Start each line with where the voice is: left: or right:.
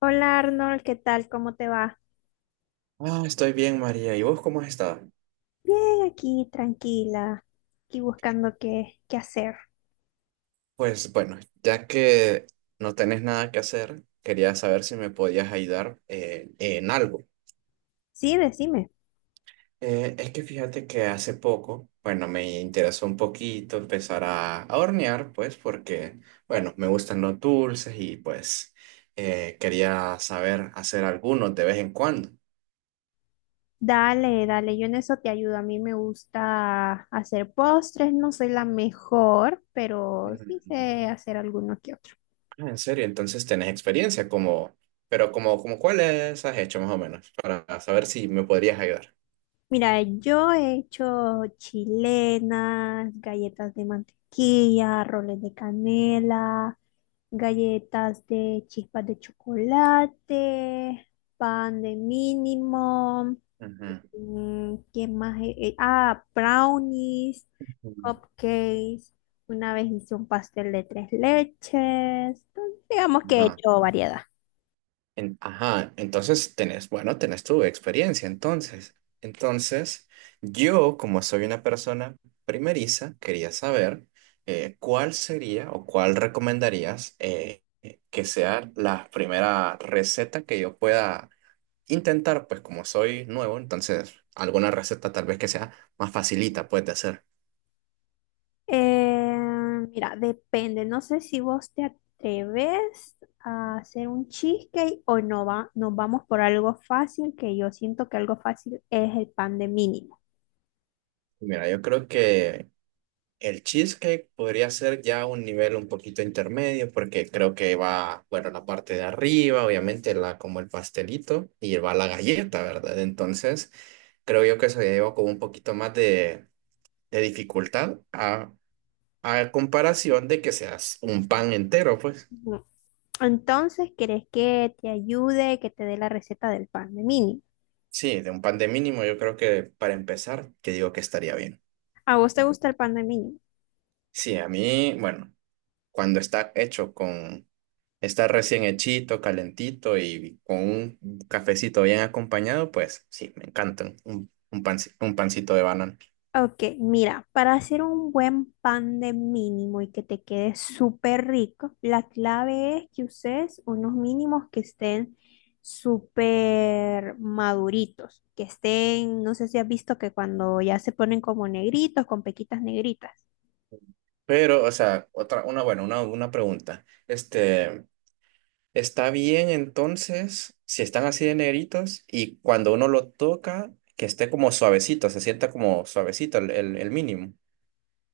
left: Hola Arnold, ¿qué tal? ¿Cómo te va?
right: Estoy bien, María. ¿Y vos cómo has estado?
left: Bien, aquí tranquila, aquí buscando qué hacer.
right: Pues bueno, ya que no tenés nada que hacer, quería saber si me podías ayudar en algo.
left: Sí, decime.
right: Es que fíjate que hace poco, bueno, me interesó un poquito empezar a hornear, pues porque, bueno, me gustan los dulces y pues quería saber hacer algunos de vez en cuando.
left: Dale, dale, yo en eso te ayudo. A mí me gusta hacer postres, no soy la mejor, pero sí
right: Ujú.
left: sé hacer algunos que otros.
right: Ah, en serio, pero como cuáles has hecho más o menos, para saber si me podrías ayudar.
left: Mira, yo he hecho chilenas, galletas de mantequilla, roles de canela, galletas de chispas de chocolate, pan de mínimo,
right: Ujú.
left: ¿qué más? Brownies, cupcakes. Una vez hice un pastel de tres leches. Entonces, digamos que he
right: Ajá.
left: hecho variedad.
right: Ajá, entonces tenés, bueno, tenés tu experiencia, entonces. Entonces, yo, como soy una persona primeriza, quería saber cuál sería o cuál recomendarías que sea la primera receta que yo pueda intentar, pues como soy nuevo, entonces alguna receta tal vez que sea más facilita, puedes hacer.
left: Eh, Mira, depende. No sé si vos te atreves a hacer un cheesecake o no va, nos vamos por algo fácil, que yo siento que algo fácil es el pan de mínimo.
right: Mira, yo creo que el cheesecake podría ser ya un nivel un poquito intermedio porque creo que va, bueno, la parte de arriba, obviamente, como el pastelito y va la galleta, ¿verdad? Entonces, creo yo que se lleva como un poquito más de dificultad a comparación de que seas un pan entero, pues.
left: Ujú. Entonces, ¿querés que te ayude, que te dé la receta del pan de mínimo?
right: Sí, de un pan de mínimo, yo creo que para empezar, que digo que estaría bien.
left: ¿A vos te gusta el pan de mínimo?
right: Sí, a mí, bueno, cuando está hecho con, está recién hechito, calentito y con un cafecito bien acompañado, pues sí, me encantan un pancito de banana.
left: Ok, mira, para hacer un buen pan de mínimo y que te quede súper rico, la clave es que uses unos mínimos que estén súper maduritos, que estén, no sé si has visto que cuando ya se ponen como negritos, con pequitas negritas.
right: Pero, o sea, otra, una, bueno, una pregunta. Este, ¿está bien entonces si están así de negritos y cuando uno lo toca, que esté como suavecito, se sienta como suavecito el mínimo?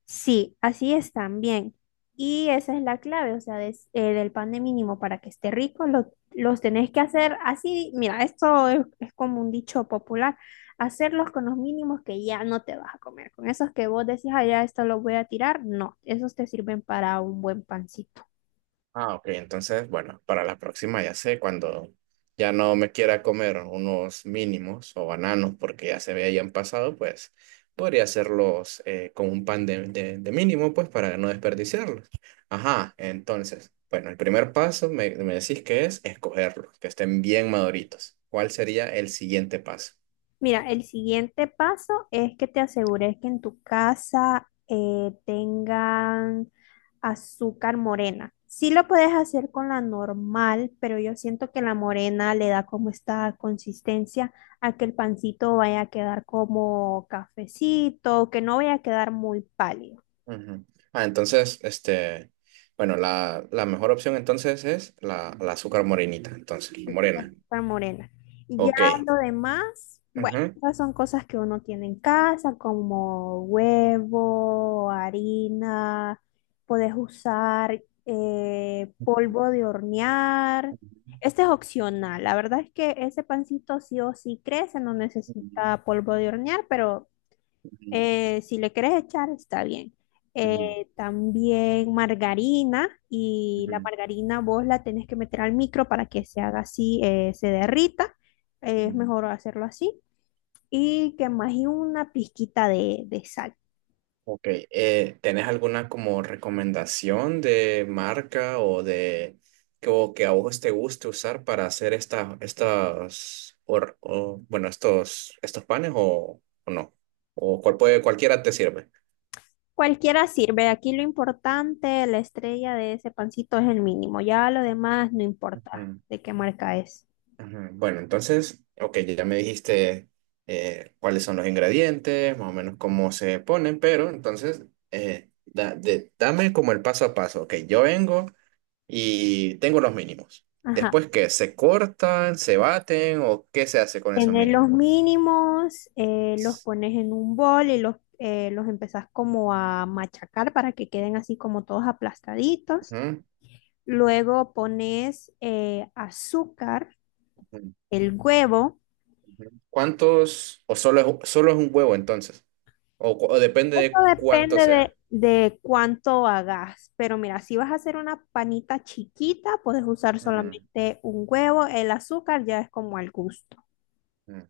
left: Sí, así es también. Y esa es la clave, o sea, del pan de mínimo para que esté rico, los tenés que hacer así. Mira, esto es como un dicho popular, hacerlos con los mínimos que ya no te vas a comer. Con esos que vos decís, ah, ya esto lo voy a tirar, no, esos te sirven para un buen pancito.
right: Ah, ok, entonces, bueno, para la próxima ya sé, cuando ya no me quiera comer unos mínimos o bananos porque ya se me hayan pasado, pues podría hacerlos con un pan de mínimo, pues para no desperdiciarlos. Ajá, entonces, bueno, el primer paso me decís que es escogerlos, que estén bien maduritos. ¿Cuál sería el siguiente paso?
left: Mira, el siguiente paso es que te asegures que en tu casa tengan azúcar morena. Sí lo puedes hacer con la normal, pero yo siento que la morena le da como esta consistencia a que el pancito vaya a quedar como cafecito, que no vaya a quedar muy pálido.
right: Ujú. Ah, entonces, este, bueno, la mejor opción entonces es la azúcar morenita, entonces, la
left: Sí,
right: morena.
left: estar morena. Y ya
right: Ok.
left: lo demás, bueno,
right: Ujú.
left: esas son cosas que uno tiene en casa, como huevo, harina, puedes usar polvo de hornear. Este es opcional. La verdad es que ese pancito sí o sí crece, no
right: Ujú,
left: necesita polvo de hornear, pero
right: ujú,
left: si le quieres echar, está bien.
right: ujú,
left: También margarina y la
right: ujú,
left: margarina vos la tenés que meter al micro para que se haga así, se derrita. Es
right: ujú.
left: mejor hacerlo así. Y que más y una pizquita de sal.
right: Ok, ¿tenés alguna como recomendación de marca o de que, o que a vos te guste usar para hacer esta, estas, or- o, bueno, estos, estos panes o no? ¿O cual puede, cualquiera te sirve?
left: Cualquiera sirve. Aquí lo importante, la estrella de ese pancito es el mínimo. Ya lo demás no importa
right: Ujú,
left: de qué marca es.
right: ujú. Bueno, entonces, ok, ya me dijiste cuáles son los ingredientes, más o menos cómo se ponen, pero entonces, dame como el paso a paso, ok, yo vengo y tengo los mínimos.
left: Ajá.
right: Después, ¿qué? ¿Se cortan, se baten o qué se hace con esos
left: Tener los
right: mínimos?
left: mínimos, los pones en un bol y los empezás como a machacar para que queden así como todos aplastaditos.
right: Ujú.
left: Luego pones azúcar,
right: Ujú.
left: el huevo.
right: ¿Cuántos? ¿O solo es un huevo entonces? O depende
left: Esto
right: de cuánto
left: depende
right: sea.
left: de cuánto hagas, pero mira, si vas a hacer una panita chiquita, puedes usar
right: Ujú,
left: solamente un huevo, el azúcar ya es como al gusto.
right: ujú.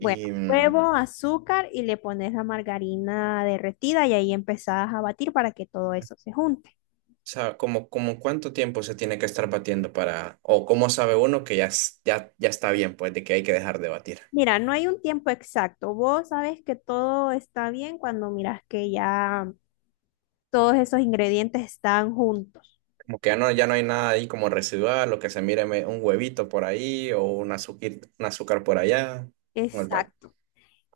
left: Bueno,
right: o
left: huevo, azúcar y le pones la margarina derretida y ahí empezás a batir para que todo eso se junte.
right: sea, como cuánto tiempo se tiene que estar batiendo para, o cómo sabe uno que ya, ya está bien, pues, de que hay que dejar de batir.
left: Mira, no hay un tiempo exacto. Vos sabes que todo está bien cuando miras que ya todos esos ingredientes están juntos.
right: Como que ya no, ya no hay nada ahí como residual, lo que se mire un huevito por ahí o un azúcar por allá, o el
left: Exacto.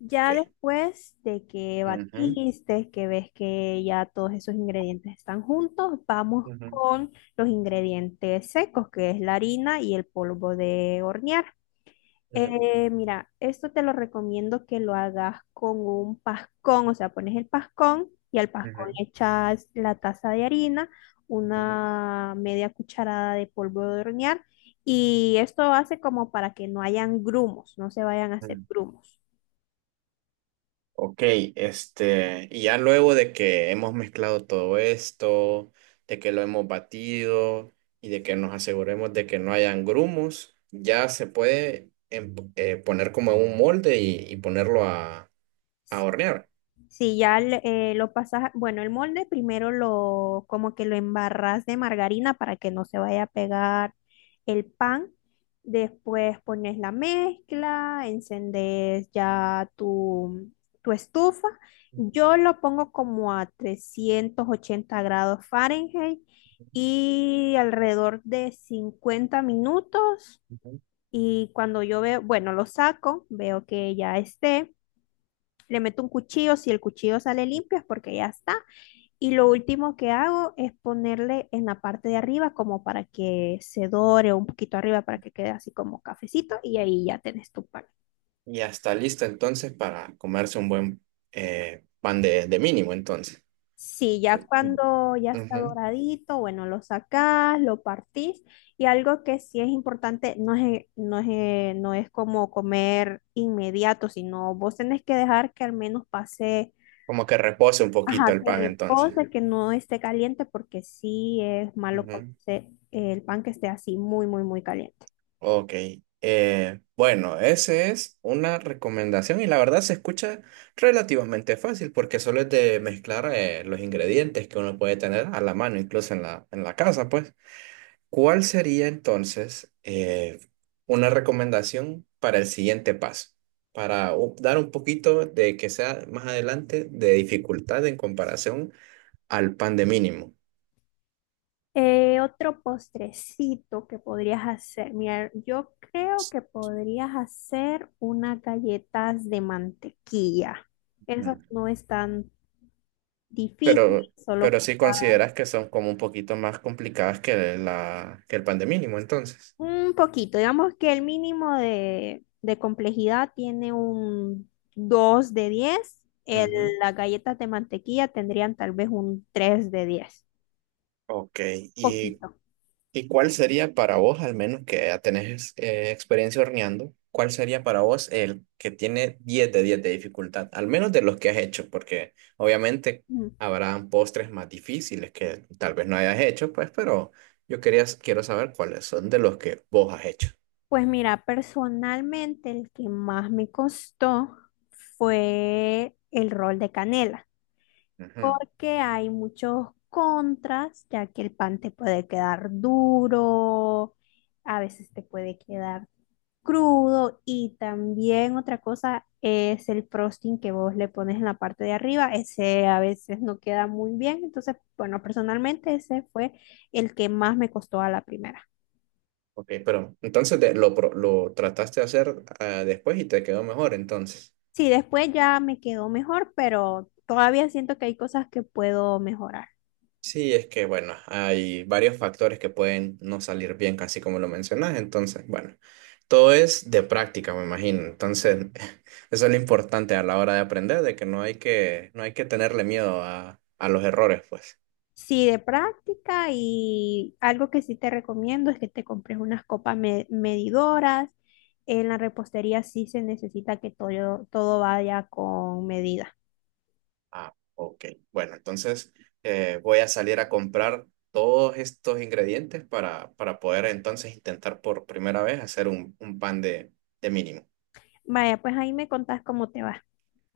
right: ok.
left: después de que
right: Ujú,
left: batiste, que ves que ya todos esos ingredientes están juntos, vamos
right: ujú,
left: con los ingredientes secos, que es la harina y el polvo de hornear.
right: ujú,
left: Mira, esto te lo recomiendo que lo hagas con un pascón, o sea, pones el pascón y al pascón
right: ujú,
left: le echas la taza de harina,
right: ujú,
left: una media cucharada de polvo de hornear y esto hace como para que no hayan grumos, no se vayan a hacer
right: ujú.
left: grumos.
right: Ok, este, y ya luego de que hemos mezclado todo esto, de que lo hemos batido y de que nos aseguremos de que no hayan grumos, ya se puede poner como en un molde y ponerlo a hornear.
left: Si lo pasas, bueno, el molde primero lo, como que lo embarras de margarina para que no se vaya a pegar el pan. Después pones la mezcla, encendes ya tu estufa. Yo lo pongo como a 380 grados Fahrenheit y alrededor de 50 minutos.
right: Ujú.
left: Y cuando yo veo, bueno, lo saco, veo que ya esté, le meto un cuchillo, si el cuchillo sale limpio es porque ya está. Y lo último que hago es ponerle en la parte de arriba como para que se dore un poquito arriba para que quede así como cafecito y ahí ya tenés tu pan.
right: Y ya está listo entonces para comerse un buen pan de mínimo entonces.
left: Sí, ya cuando ya está
right: Ujú.
left: doradito, bueno, lo sacás, lo partís y algo que sí es importante, no es como comer inmediato, sino vos tenés que dejar que al menos pase.
right: Como que repose un poquito
left: Ajá,
right: el
left: que
right: pan entonces.
left: repose, que no esté caliente, porque sí es malo
right: Ujú.
left: comerse el pan que esté así muy, muy, muy caliente.
right: Ok, bueno, esa es una recomendación y la verdad se escucha relativamente fácil porque solo es de mezclar los ingredientes que uno puede tener a la mano, incluso en en la casa, pues. ¿Cuál sería entonces una recomendación para el siguiente paso? Dar un poquito de que sea más adelante de dificultad en comparación al pan de mínimo.
left: Otro postrecito que podrías hacer. Mira, yo creo que podrías hacer unas galletas de mantequilla. Esas no es tan difícil,
right: Pero,
left: solo
right: pero
left: con.
right: sí consideras que son como un poquito más complicadas que que el pan de mínimo, entonces.
left: Un poquito, digamos que el mínimo de complejidad tiene un 2 de 10,
right: Ujú.
left: las galletas de mantequilla tendrían tal vez un 3 de 10
right: Ok, ¿y,
left: poquito.
right: y cuál sería para vos, al menos que ya tenés experiencia horneando, cuál sería para vos el que tiene 10 de 10 de dificultad, al menos de los que has hecho? Porque obviamente
left: Mm.
right: habrán postres más difíciles que tal vez no hayas hecho, pues, pero quiero saber cuáles son de los que vos has hecho.
left: Pues mira, personalmente el que más me costó fue el rol de canela, porque hay muchos contras, ya que el pan te puede quedar duro, a veces te puede quedar crudo y también otra cosa es el frosting que vos le pones en la parte de arriba, ese a veces no queda muy bien, entonces, bueno, personalmente ese fue el que más me costó a la primera.
right: Ok, pero entonces lo trataste de hacer ah, después y te quedó mejor entonces.
left: Sí, después ya me quedó mejor, pero todavía siento que hay cosas que puedo mejorar.
right: Sí, es que bueno, hay varios factores que pueden no salir bien, casi como lo mencionas. Entonces, bueno, todo es de práctica, me imagino. Entonces, eso es lo importante a la hora de aprender, de que no hay que, no hay que tenerle miedo a los errores, pues.
left: Sí, de práctica y algo que sí te recomiendo es que te compres unas copas medidoras. En la repostería sí se necesita que todo, todo vaya con medida.
right: Ah, ok. Bueno, entonces voy a salir a comprar todos estos ingredientes para poder entonces intentar por primera vez hacer un pan de mínimo.
left: Vaya, pues ahí me contás cómo te va.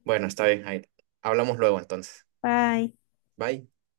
right: Bueno, está bien, Jair. Hablamos luego entonces.
left: Bye.
right: Bye.